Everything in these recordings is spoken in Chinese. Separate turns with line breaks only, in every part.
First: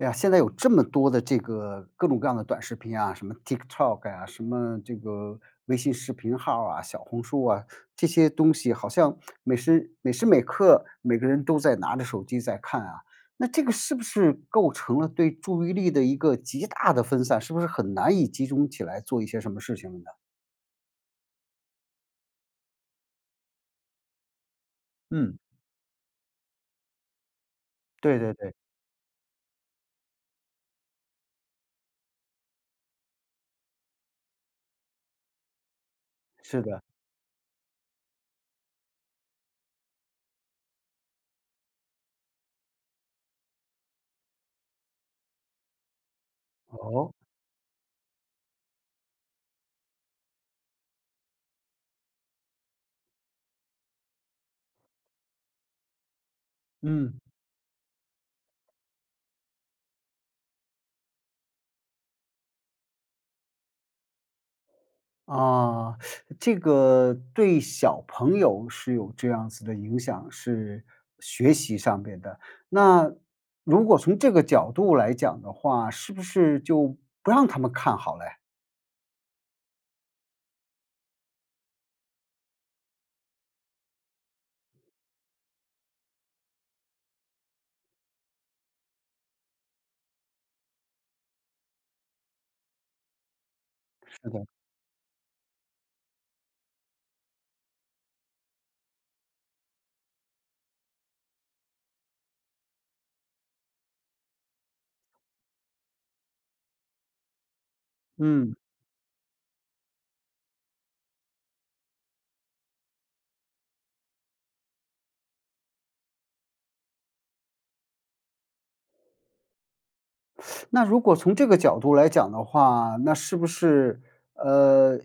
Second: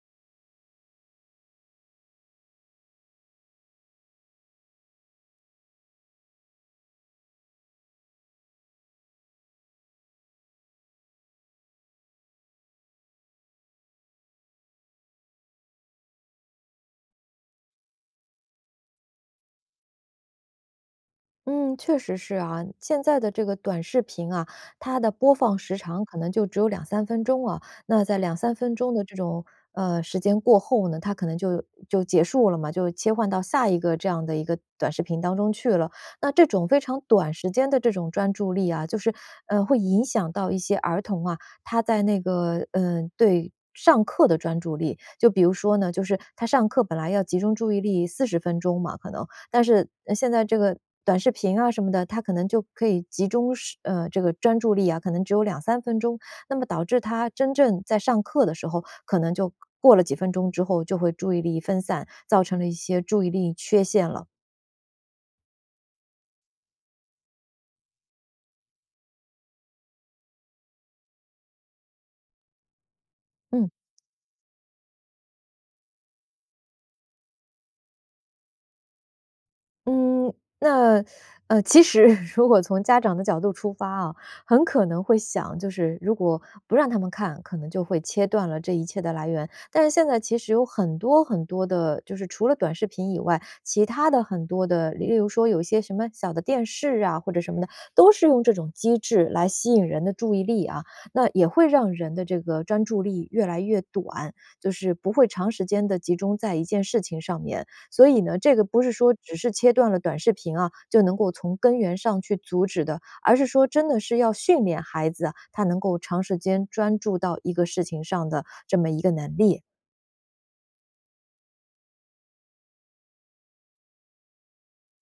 哎呀，现在有这么多的这个各种各样的短视频啊，什么 TikTok 呀，什么这个微信视频号儿啊，小红书啊，这些东西好像 每时每时每刻，每个人都在拿着手机在看啊。那这个是不是构成了对注意力的一个极大的分散，是不是很难以集中起来做一些什么事情了呢？
嗯，确实是啊。现在的这个短视频啊，它的播
嗯。
放时长可能就只有2-3分钟哦，那在
对对
两
对。
三分钟的这种，呃，时间过后呢，它可能就就结束了嘛，就切换到下一个这样的一个短视频当中去了。那这
是
种非
的。
常短时间的这种专注力啊，就是，呃，会影响到一些儿童啊，他在那个呃，对上课的专注力。就比如说呢，就是他上课本来
哦。
要集中注意力40分钟嘛可能，但是现在这个短视频啊什么的，他可能就可以集中时呃，这个专注力啊，可能只有2-3分钟。那么导致
嗯。
他真正在上课的时候，可能就过了几分钟之后，就会注意力分散，造成了一些注意力缺陷了。
啊，这个对小朋友是有这样子的影响，是学习上边的。那
嗯。
如果从这个角度来讲的话，是不是就不让他们看好嘞？
嗯，那，呃，其实 如果从家长的角度出发啊，很可能会想，就是如果不让他们看，可能就会切断了这一切的来源。但是现在其实有很多很多的，就是除了短视频以外，其他的
是的。
很多的，例如说有一些什么小的电视啊，或者什么的，都是用这种机制来吸引人的注意力啊。那也会让人的这个专注力越来越短，就是不会长时间地集中在一件事情上面。所以呢，这
嗯。
个不是说只是切断了短视频啊，就能够从根源上去阻止的。而是说真的是要训练孩子，他能够长时间专注到一个事情上的这么一个能力。
那如果从这个角度来讲的话，那是不是呃，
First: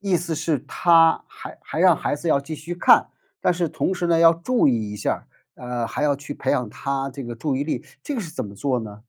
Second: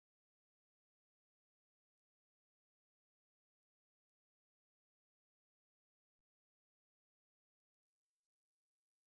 意思是他还还让孩子要继续看，但是同时呢，要注意一下儿，呃，还要去培养他这个注意力，这个是怎么做呢？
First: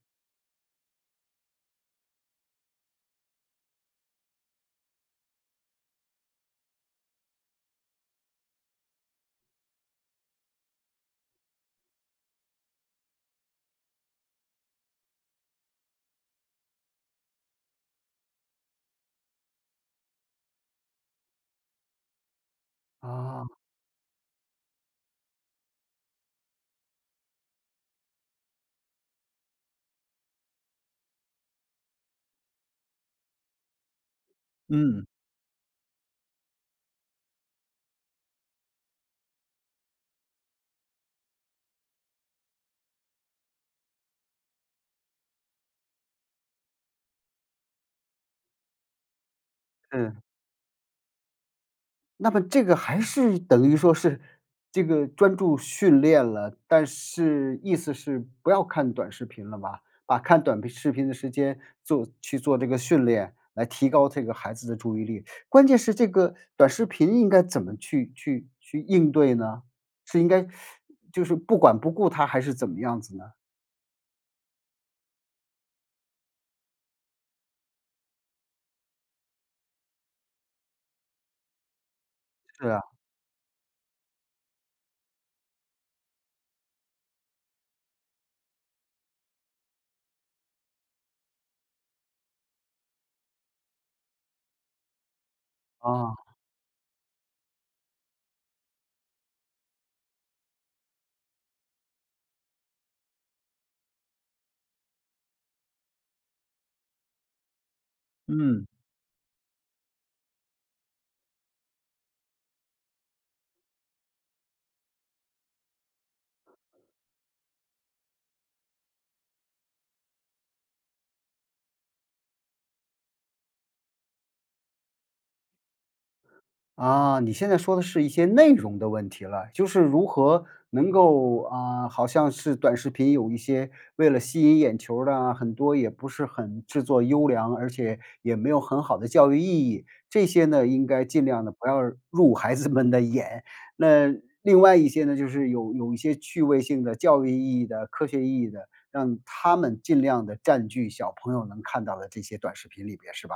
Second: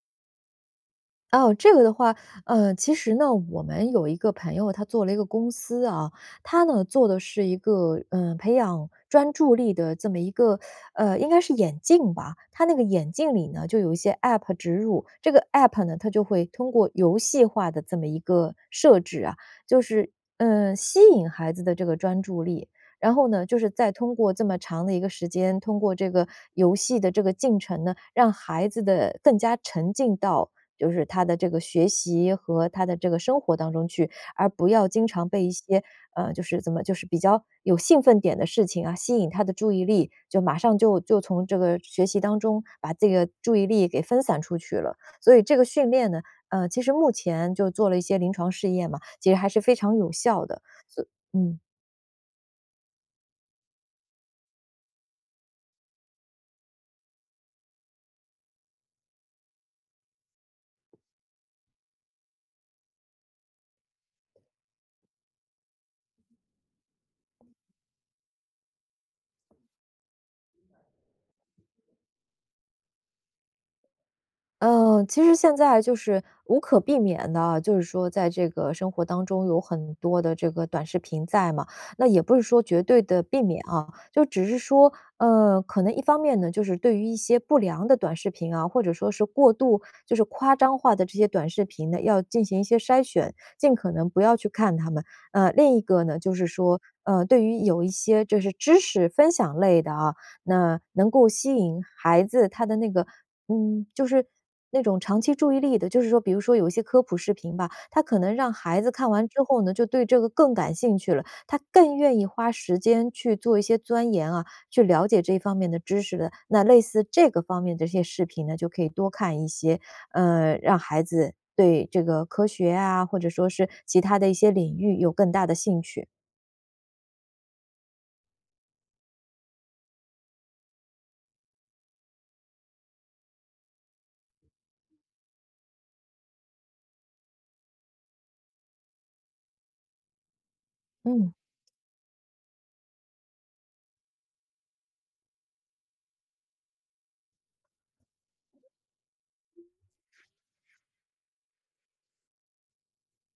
哦，这个的话，呃，其实呢，我们有一个朋友他做了一个公司哦，他呢做的是一个，嗯，培养专注力的这么一个，呃，应该是眼镜吧。他那个眼镜里呢，就有一些 App 植入。这个 App 呢，它就会通过游戏化的这么一个设置啊，就是，嗯，吸引孩子的这个专注力。然后呢，
啊。
就是再通过这么长的一个时间，通过这个游戏的这个进程呢，让孩子的更加沉浸到，就是他的这个学习和他的这个生活当中去，而不要经
嗯。
常被一些，呃，就是怎么就是比较有兴奋点的事情啊，吸引他的注意力，就马上就就从这个学习当中，把这个注意力给分散出去了。所以这个训练呢，呃，其实目前就做了一些临床试验嘛，其实还是非常有
嗯。
效的。所以嗯。
那么这个还是等于说是，这个专注训练了，但是意思是不要看短视频了吧，把看短视频的时间做去做这个训练，来提高这个孩子的注意力。关键是这个短视频应该怎么去去去应对呢？是应该 就是不管不顾它？还是怎么样子呢？
呃。其实现在就是，无可避免地啊，就是说在这个生活当中有很多的这个短视频在嘛。那也不是说
是
绝
啊。
对地避免啊，就只是说，呃，可能一方面呢，就是对于一些不良的短视频啊，或者说是过度就是夸张化的这些短视频呢，要进行一些筛选，尽可能不要去看它们。呃，另一个呢，
哦。
就是说，呃，对于有一些就是知识分享类的啊，那能够吸引孩子他的那个，嗯，就是那种长期注意力的，就是说比如说有一些科普视频吧，它可能让
嗯。
孩子看完之后呢，就对这个更感兴趣了，他更愿意花时间去做一些钻研啊，去了解这方面的知识的。那类似这个方面的一些视频呢，就可以多看一些，呃，让孩子对这个科学啊，或者说是其他的一些领域有更大的兴趣。
啊，你现在说的是一些内容的问题了。就是如何能够，呃好像是短视频有一些，为了吸引眼球儿的啊，很多也不是很制作优良，而且也没有很好的教育意义，这些呢，应该尽
嗯。
量地不要入孩子们的眼。那另外一些呢，就是有有一些趣味性的，教育意义的，科学意义的，让它们尽量地占据小朋友能看到的这些短视频里边，是吧？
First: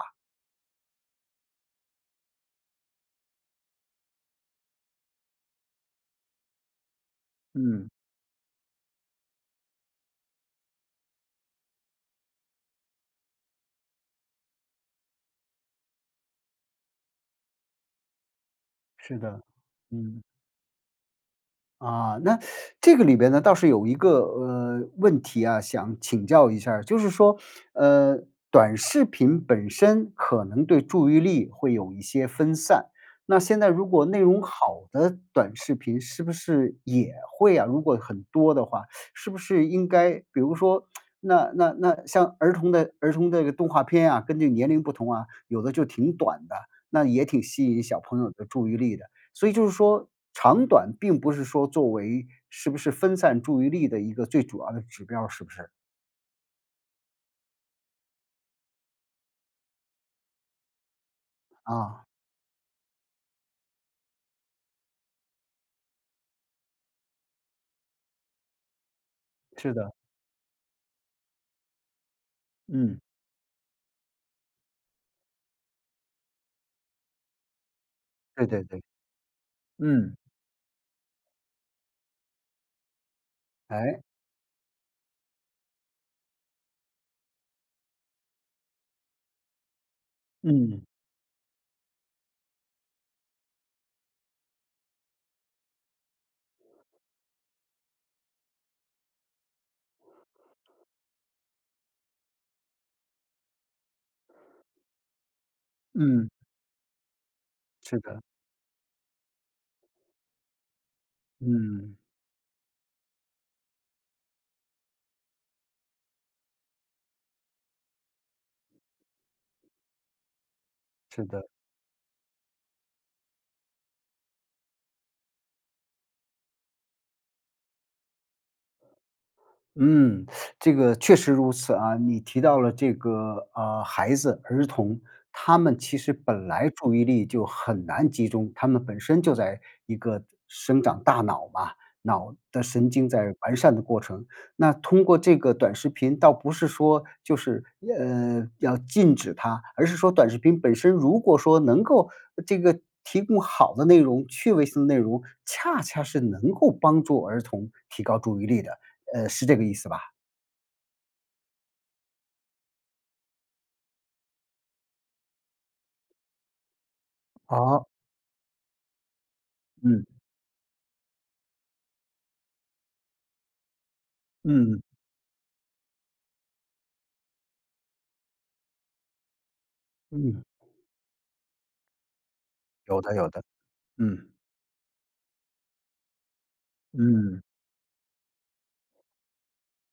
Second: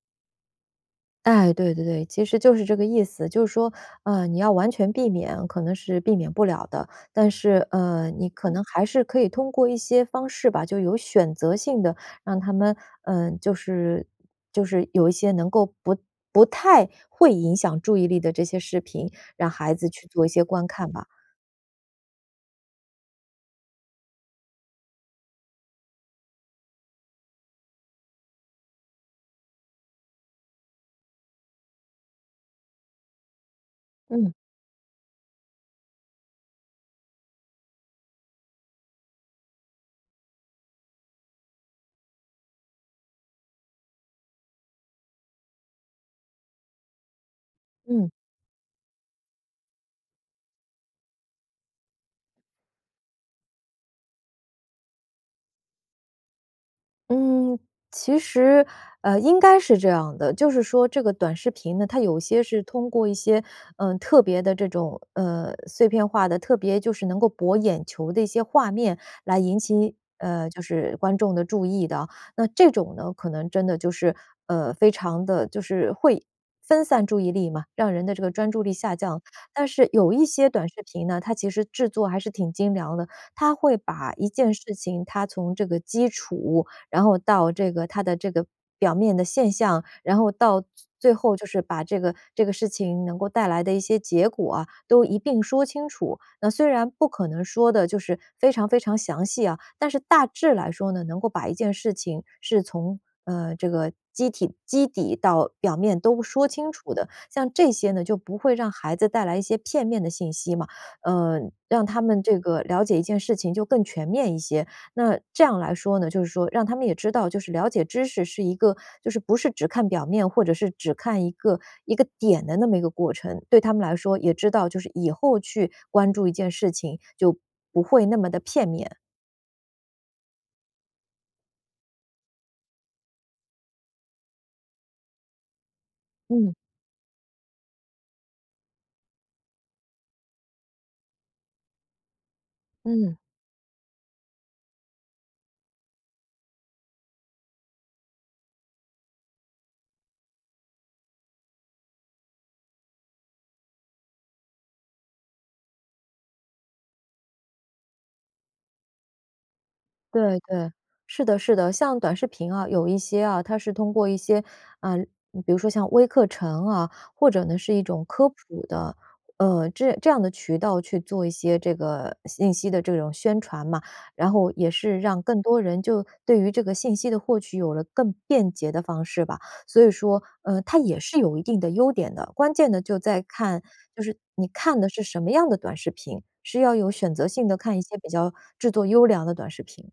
哎，对对对，其实就是这个意思。就是说，呃，你要完全避免，可能是避免不了的。但是，
嗯。
呃，你可能还是可以通过一些方式吧，就有选择性地让他们，呃，就是，就是有一些能够不不太会影响注意力的这些视频，
是的，
让孩子去
嗯。
做一些观看吧。
啊，那 这个里边呢，倒是有一个，呃，问题啊，想请教一下儿。就是说，呃，短视频本身可能对注意力会有一些分散，那现在如果内
嗯。
容好的短视频是不是也会啊如果很多的话，是不是应该比如说 那那那像儿童的儿童这个动画片啊，跟这年龄不同啊，有的就挺短的，那也挺吸引小
嗯。
朋友的注意力的，所以就是说长短并不是说作为是不是分散注意力的一个最主要的指标儿，是不是？
嗯，其实，呃，应该是这样的，就是说这个短视频呢，它
啊。
有些是通过一些，嗯，特别的这种，呃，碎片化的，特别就是能够博眼球的一些画面来引起
是的。
你呃，就是观众的注意的。那这种
嗯。
呢，可能真的就是，呃，非常地就是会分散注意力嘛，让人的这个
对
专注
对
力
对。
下降。但是有
嗯。
一些短视频呢，它其实制作还是挺精良的，它会
诶。
把一件事情它从这个基础，然后到这个它的这个表面的现象，然后到最
嗯。
最后就是把这个这个事情能够带来的一些结果啊，都一并说清楚。那虽然不可能说得就是非常非常详细啊，但是大致来说呢，能够把一件事情是从，呃，这个基体基底到表面都
嗯。
说清楚的。像这些
是
呢，就
的。
不会让孩子带来一些片面的信息嘛，呃，让
嗯。
他们这个，了解一件事情就更全面一些。那这样来说呢，就是说让他们也知道，就是了解知识是一个就是不是只看表面，或者是只看
是
一
的。
个，一个点的那么一个过程，对他们来说也知道就是以后去关注一件事情，就不会那么的片面。
嗯，这个确实如此啊。你提到了这个，呃，孩子、儿童，他们其实本
嗯。
来注意力就很难集中。他们本身就在一个生长大脑嘛，脑的神经
嗯。
在完善的过程。那通过这个短视频，倒不是说就是，呃，要禁止它，而是说短视频本身如果说能够这个提供好的内容、趣味性内容，恰恰是能够帮助儿童提高注意力的，呃，是这个意思吧？
对，对，是的是的。像短视频啊，有一些啊，它是通过一些，嗯，比如说像微课程啊，或者呢是一
啊。
种科普的，呃，这
嗯。
这样的渠道去做一些这个信息的这种宣传嘛。然后也
嗯。
是让更多人就对于这个信息的获取有了更便捷的方式吧。所以说，
嗯。
呃，它也是有一定的优点的，关键的就
有的
在
有的，
看就是
嗯。
你看的是什么样的短视频，是要有选择
嗯。
性地看一些比较制作优良的短视频。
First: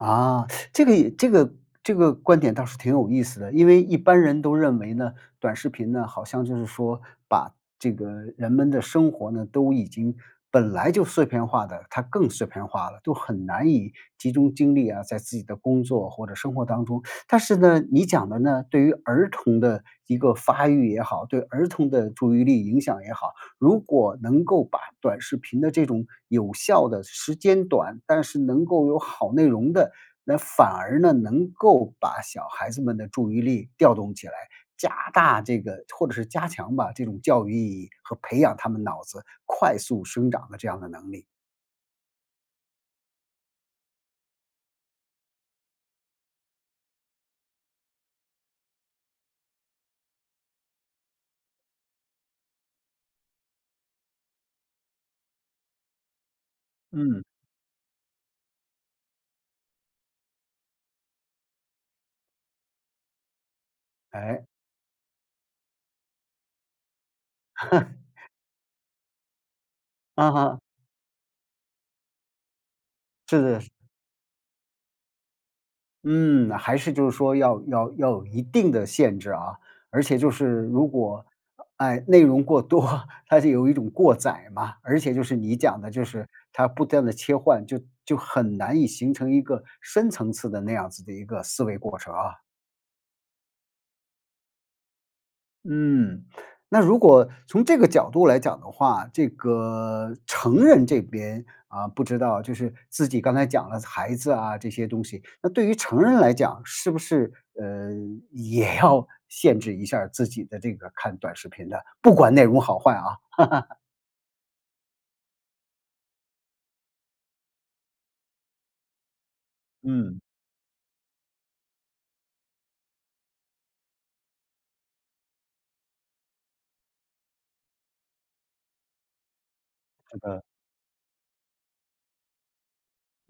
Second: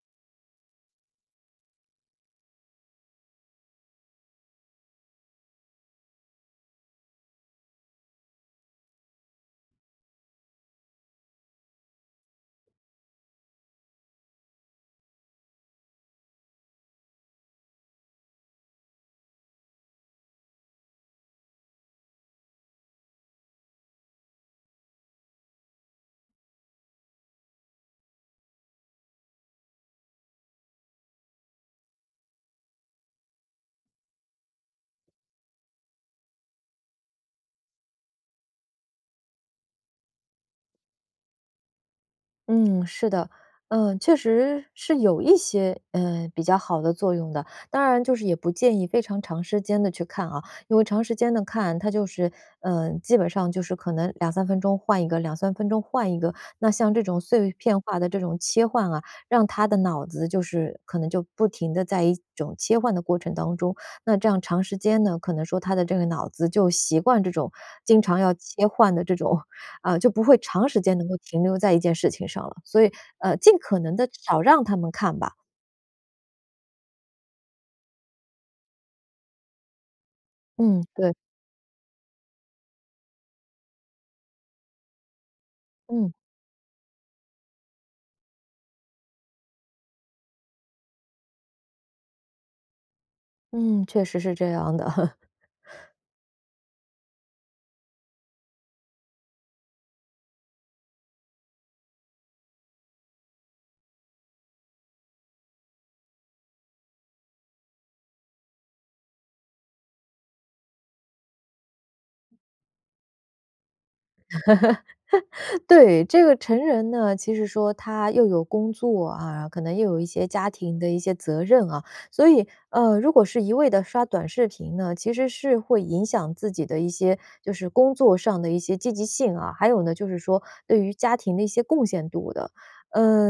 啊，这个也这个这个观点倒是挺有意思的。因为一般人都认为呢，短视频呢，好像就是说，把这个人们的生活呢，都已经本来就碎片化的，它更碎片化了，都很难以集中精力啊，在自己的工作或者生活当中。但是呢，你讲的呢，对于儿童的一个发育也好，对儿童的注意力影响也好，如果能够把短视频的这种有效的时间短，但是能够有好内容的，那反而呢，能够把小孩子们的注意力调动起来，加大这个或者是加强吧，这种教育意义和培养他们脑子快速生长的这样的能力。
嗯，是的。呃，确实是有一些，呃，比较好的作用的。当然就是也不建议非常长时间地去看啊，因为长时间地看，它就是，呃，基本上就是可能2-3分钟换一个，2-3分钟换一个，那像这种
嗯。
碎片化的这种切换啊，让他的脑子就是可能就不停地在一种切换的过程当中。那这样
哎？
长时间呢，可能说他的这个脑子就习惯这种经 常要切换的这种，啊，就不
嗯
会
哼。
长时间能够停留在一件事情上了，所以，呃，
是
尽
的，是。
可能地少让他们看吧。
嗯，还是就是说要要要有一定的限制啊。而且就是
嗯，
如
对。
果，啊，哎，内容过多，它是有一种过载嘛，而且就是你讲的就
嗯。
是，它不断地切换，就就很难以形成一个深层次的那样子的一个思维过程啊。
嗯，确实是这样的。
嗯，那如果从这个角度来讲的话，这个成人这边，啊，不知道，就是自己刚才讲了孩子啊这些东西。那对于成人来讲，是不是，呃，也要限制一下自己的这个看短视频的，不管内容好坏啊。
对，这个成人呢，其实说他又有工作啊，可能又有一
嗯。
些家庭的一些责任啊，所以，呃，如果是一味地刷短视频呢，其实是会影响自己的一些，就是工作上的一些积极性啊，还有呢就
是
是说
的。
对于家庭的一些贡献度的。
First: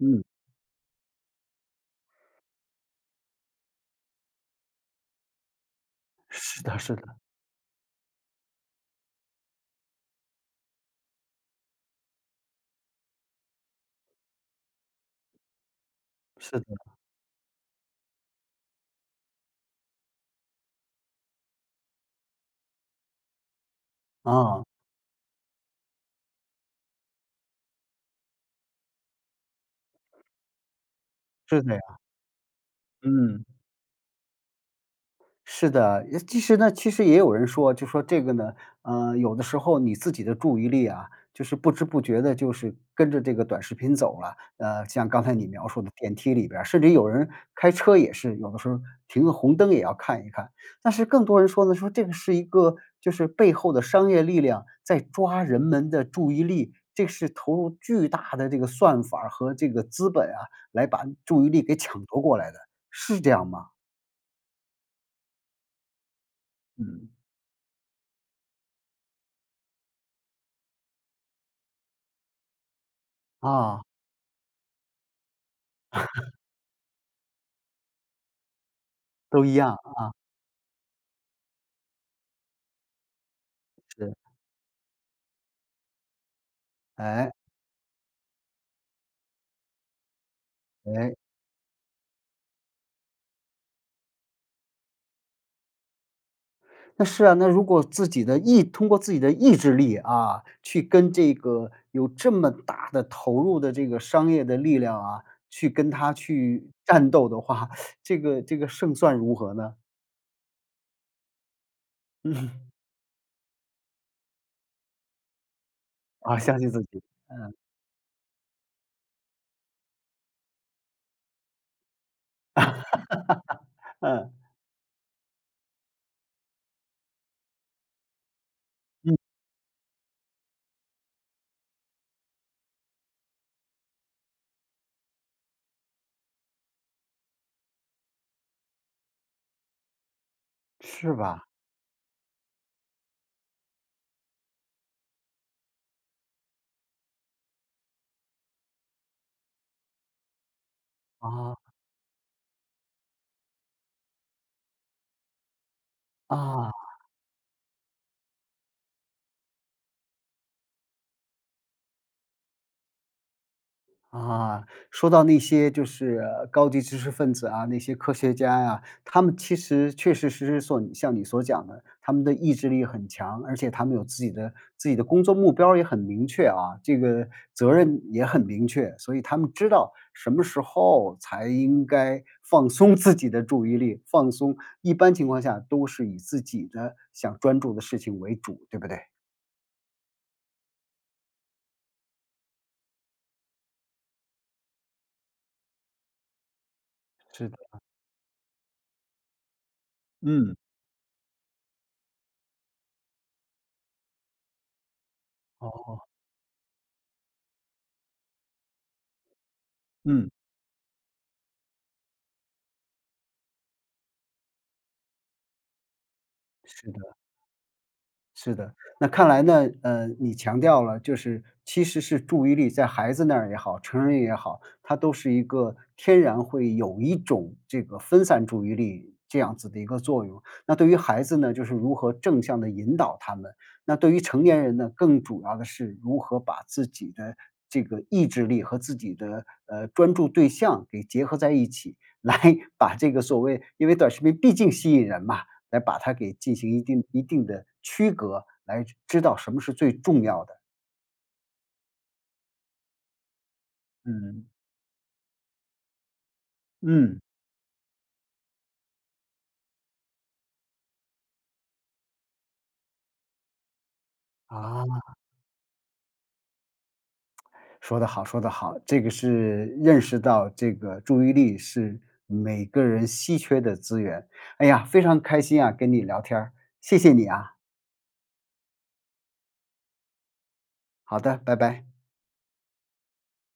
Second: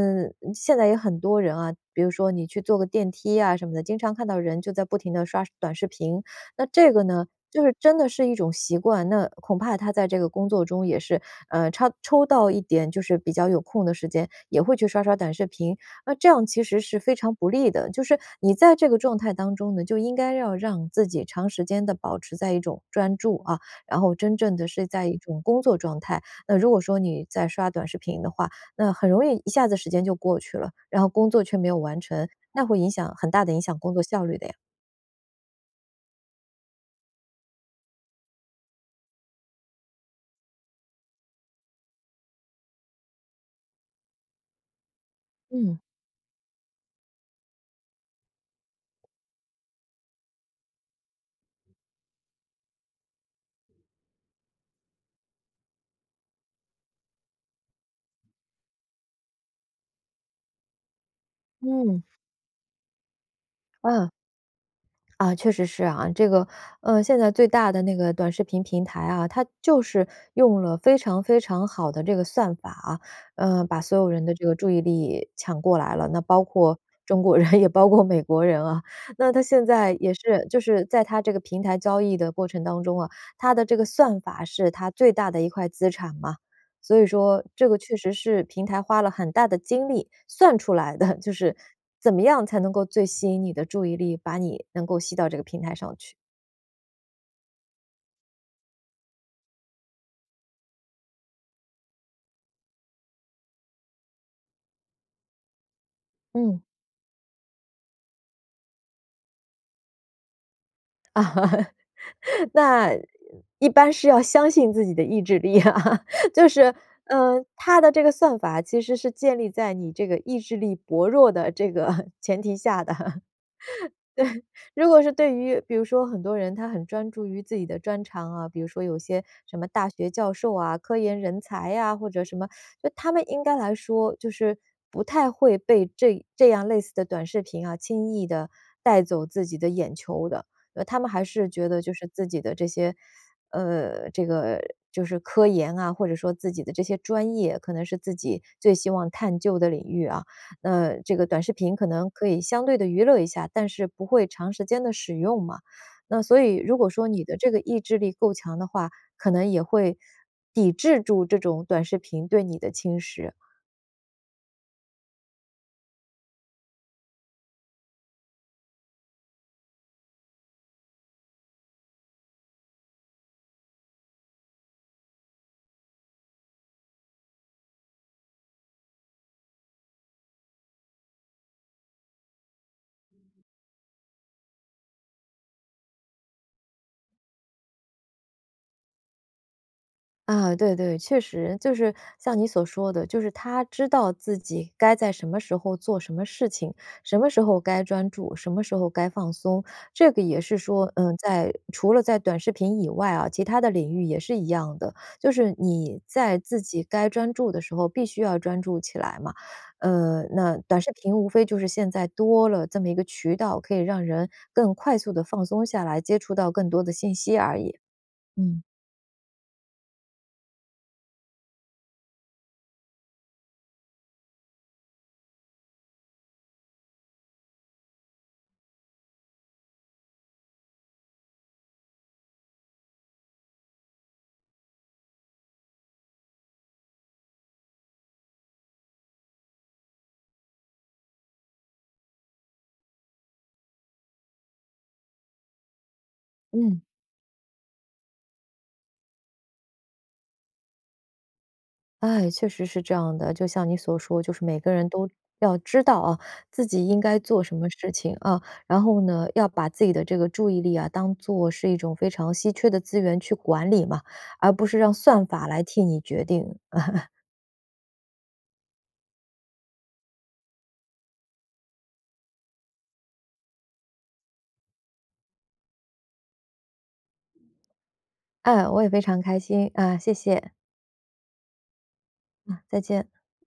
嗯。
现在也很多人啊，比如说你去坐个电梯啊什么的，经常看到人就在不停地刷短视频。
是
那
的
这
是
个
的。
呢，就是真的是一种习惯，那恐怕他在这个工作中也是，呃，插抽到一点就是比较有空的时间，也会去刷刷短视频。那这样
是
其
的。
实是非常不利的，就是你在这个状态当中呢，那就应该要让自己长时间地保持在一种专注，啊，然后真正
哦。
地是在一种工作状态。那如果说你在刷短视频的话，那很容易一下子时间就过去了，然后工作却
是
没
这
有
样。
完成，那会影响很
嗯。
大地影响工作效率的呀。
是的，也其实呢，其实也有人说，就说这个呢，呃，有的时候你自己的注意力啊，就是不知不觉地就是跟着这个短视频走了。呃，像刚才你描
嗯。
述的电梯里边儿，甚至有人开车也是，有的时候停个红灯也要看一看。但是更多人说的说这个是一个，就是背后的商业力量，在抓人们的注意力，这是投入巨大的这个算法儿和这个资本啊，来把注意力给
嗯。
抢夺过来的，是这样吗？
啊，啊，确实是啊，这个，呃，
嗯。
现在最大的那个短视频平台啊，它就是用了非常非常好的这个算法啊，呃，把
啊。
所有人的这个注意力抢过来了，那 包括中国人，也包括美国人啊。那它
都一
现
样，
在
啊。
也是，就是在它这个平台交易的过程当中啊，它的这个
是。
算法是它最大的一块资产嘛。所以
哎。
说这个确实是平台花了很大的精力算出来的，
哎。
就是怎么样才能够最吸引你的注意力，把你能够吸到这个平台上去。
那是啊，那如果自己的意通过自己的意志力，啊，去跟这个有这么大的投入的这个商业的力量啊，去跟它
嗯。
去战斗的话，这个这个胜算如何呢？嗯。
那，一般是要相信自己的意志力啊，
啊，
就
相信
是，
自己，
嗯，
嗯。
它的这个算法，其实是建立在你这个意志力薄弱的这个前提下的，
嗯。
对。如果是对于比如说很多人，他很专注于自己的专长啊，比如说有
嗯。
些什么大学教授啊，科研人才啊，或者什么，就他们应该来说，就是不太会被这这样类似的短视频啊，轻易地带走自己的眼球的。呃，他们
是
还
吧？
是觉得就是自己的这些呃，这个就是科研啊，或者说自己的这些专业，可能是自己最希望探究的领域啊，那这个短视
啊。
频可能可以相对地娱乐一下，但是不会长时间地使用嘛，那所以如果
啊。
说你的这个意志力够强的话，可能也会抵制住这种短视频对你的侵蚀。
啊，说到那些就是，呃，高级知识分子啊、那些科学家呀，他们其实确确实实所像你所讲的，他们的意志力很强。而且他们有自己的自己的工作目标儿也很明确啊，这个责任也很明确，所以他们知道什么时候才应该放松自己的注意力，放松。一般情况下都是以自己的想专注的事情为主，对不对？
啊，对对，确实，就是像你所说的，就是他知道自己该在什么时候做什么事情。什么时
是的。
候
嗯。
该专注、什么时候该放松，这个也
嗯。
是说，嗯，在除了在短视频以外啊，其它的领域也是一样的，就是你
哦。
在自己该专注的时候必须要专注起来嘛。呃，
嗯。
那短视频无非就是现在多了这么一个渠道，可以让人更快速地放松下来，接触到更多的
是的。
信息而已。
是
嗯。
的。那看来呢，呃，你强调了，就是其实是注意力在孩子那儿也好，成人也好，它都是一个天然会有一种这个分散注意力这样子的一个作用。那对于孩子呢，就是如何正向地引导他们，那对于成年人呢，更主要的是如何把自己的这个意志力和自己的，呃，专注对象给结合在一起，来把这个所谓因为短视频毕竟吸引人嘛，来把它给进行
嗯。
一定一定的区隔，来知道什么是最重要的。
哎，确实是这样的，就像你所说，就是
嗯。
每个人都要知道啊，自己应该
嗯。
做什么事情，啊，然后呢，要把自己的这个注意力啊，当作是一种非常稀缺的资源去管理嘛，而不是让
啊。
算法来替你来决定。
说的好说的好。这个是认识到这个注意力是每个人稀缺的资源。哎呀，非常开心啊，跟你聊天儿，谢谢你啊。
哎，我也非常开心，啊，谢谢。
好的，拜拜。
啊，再见。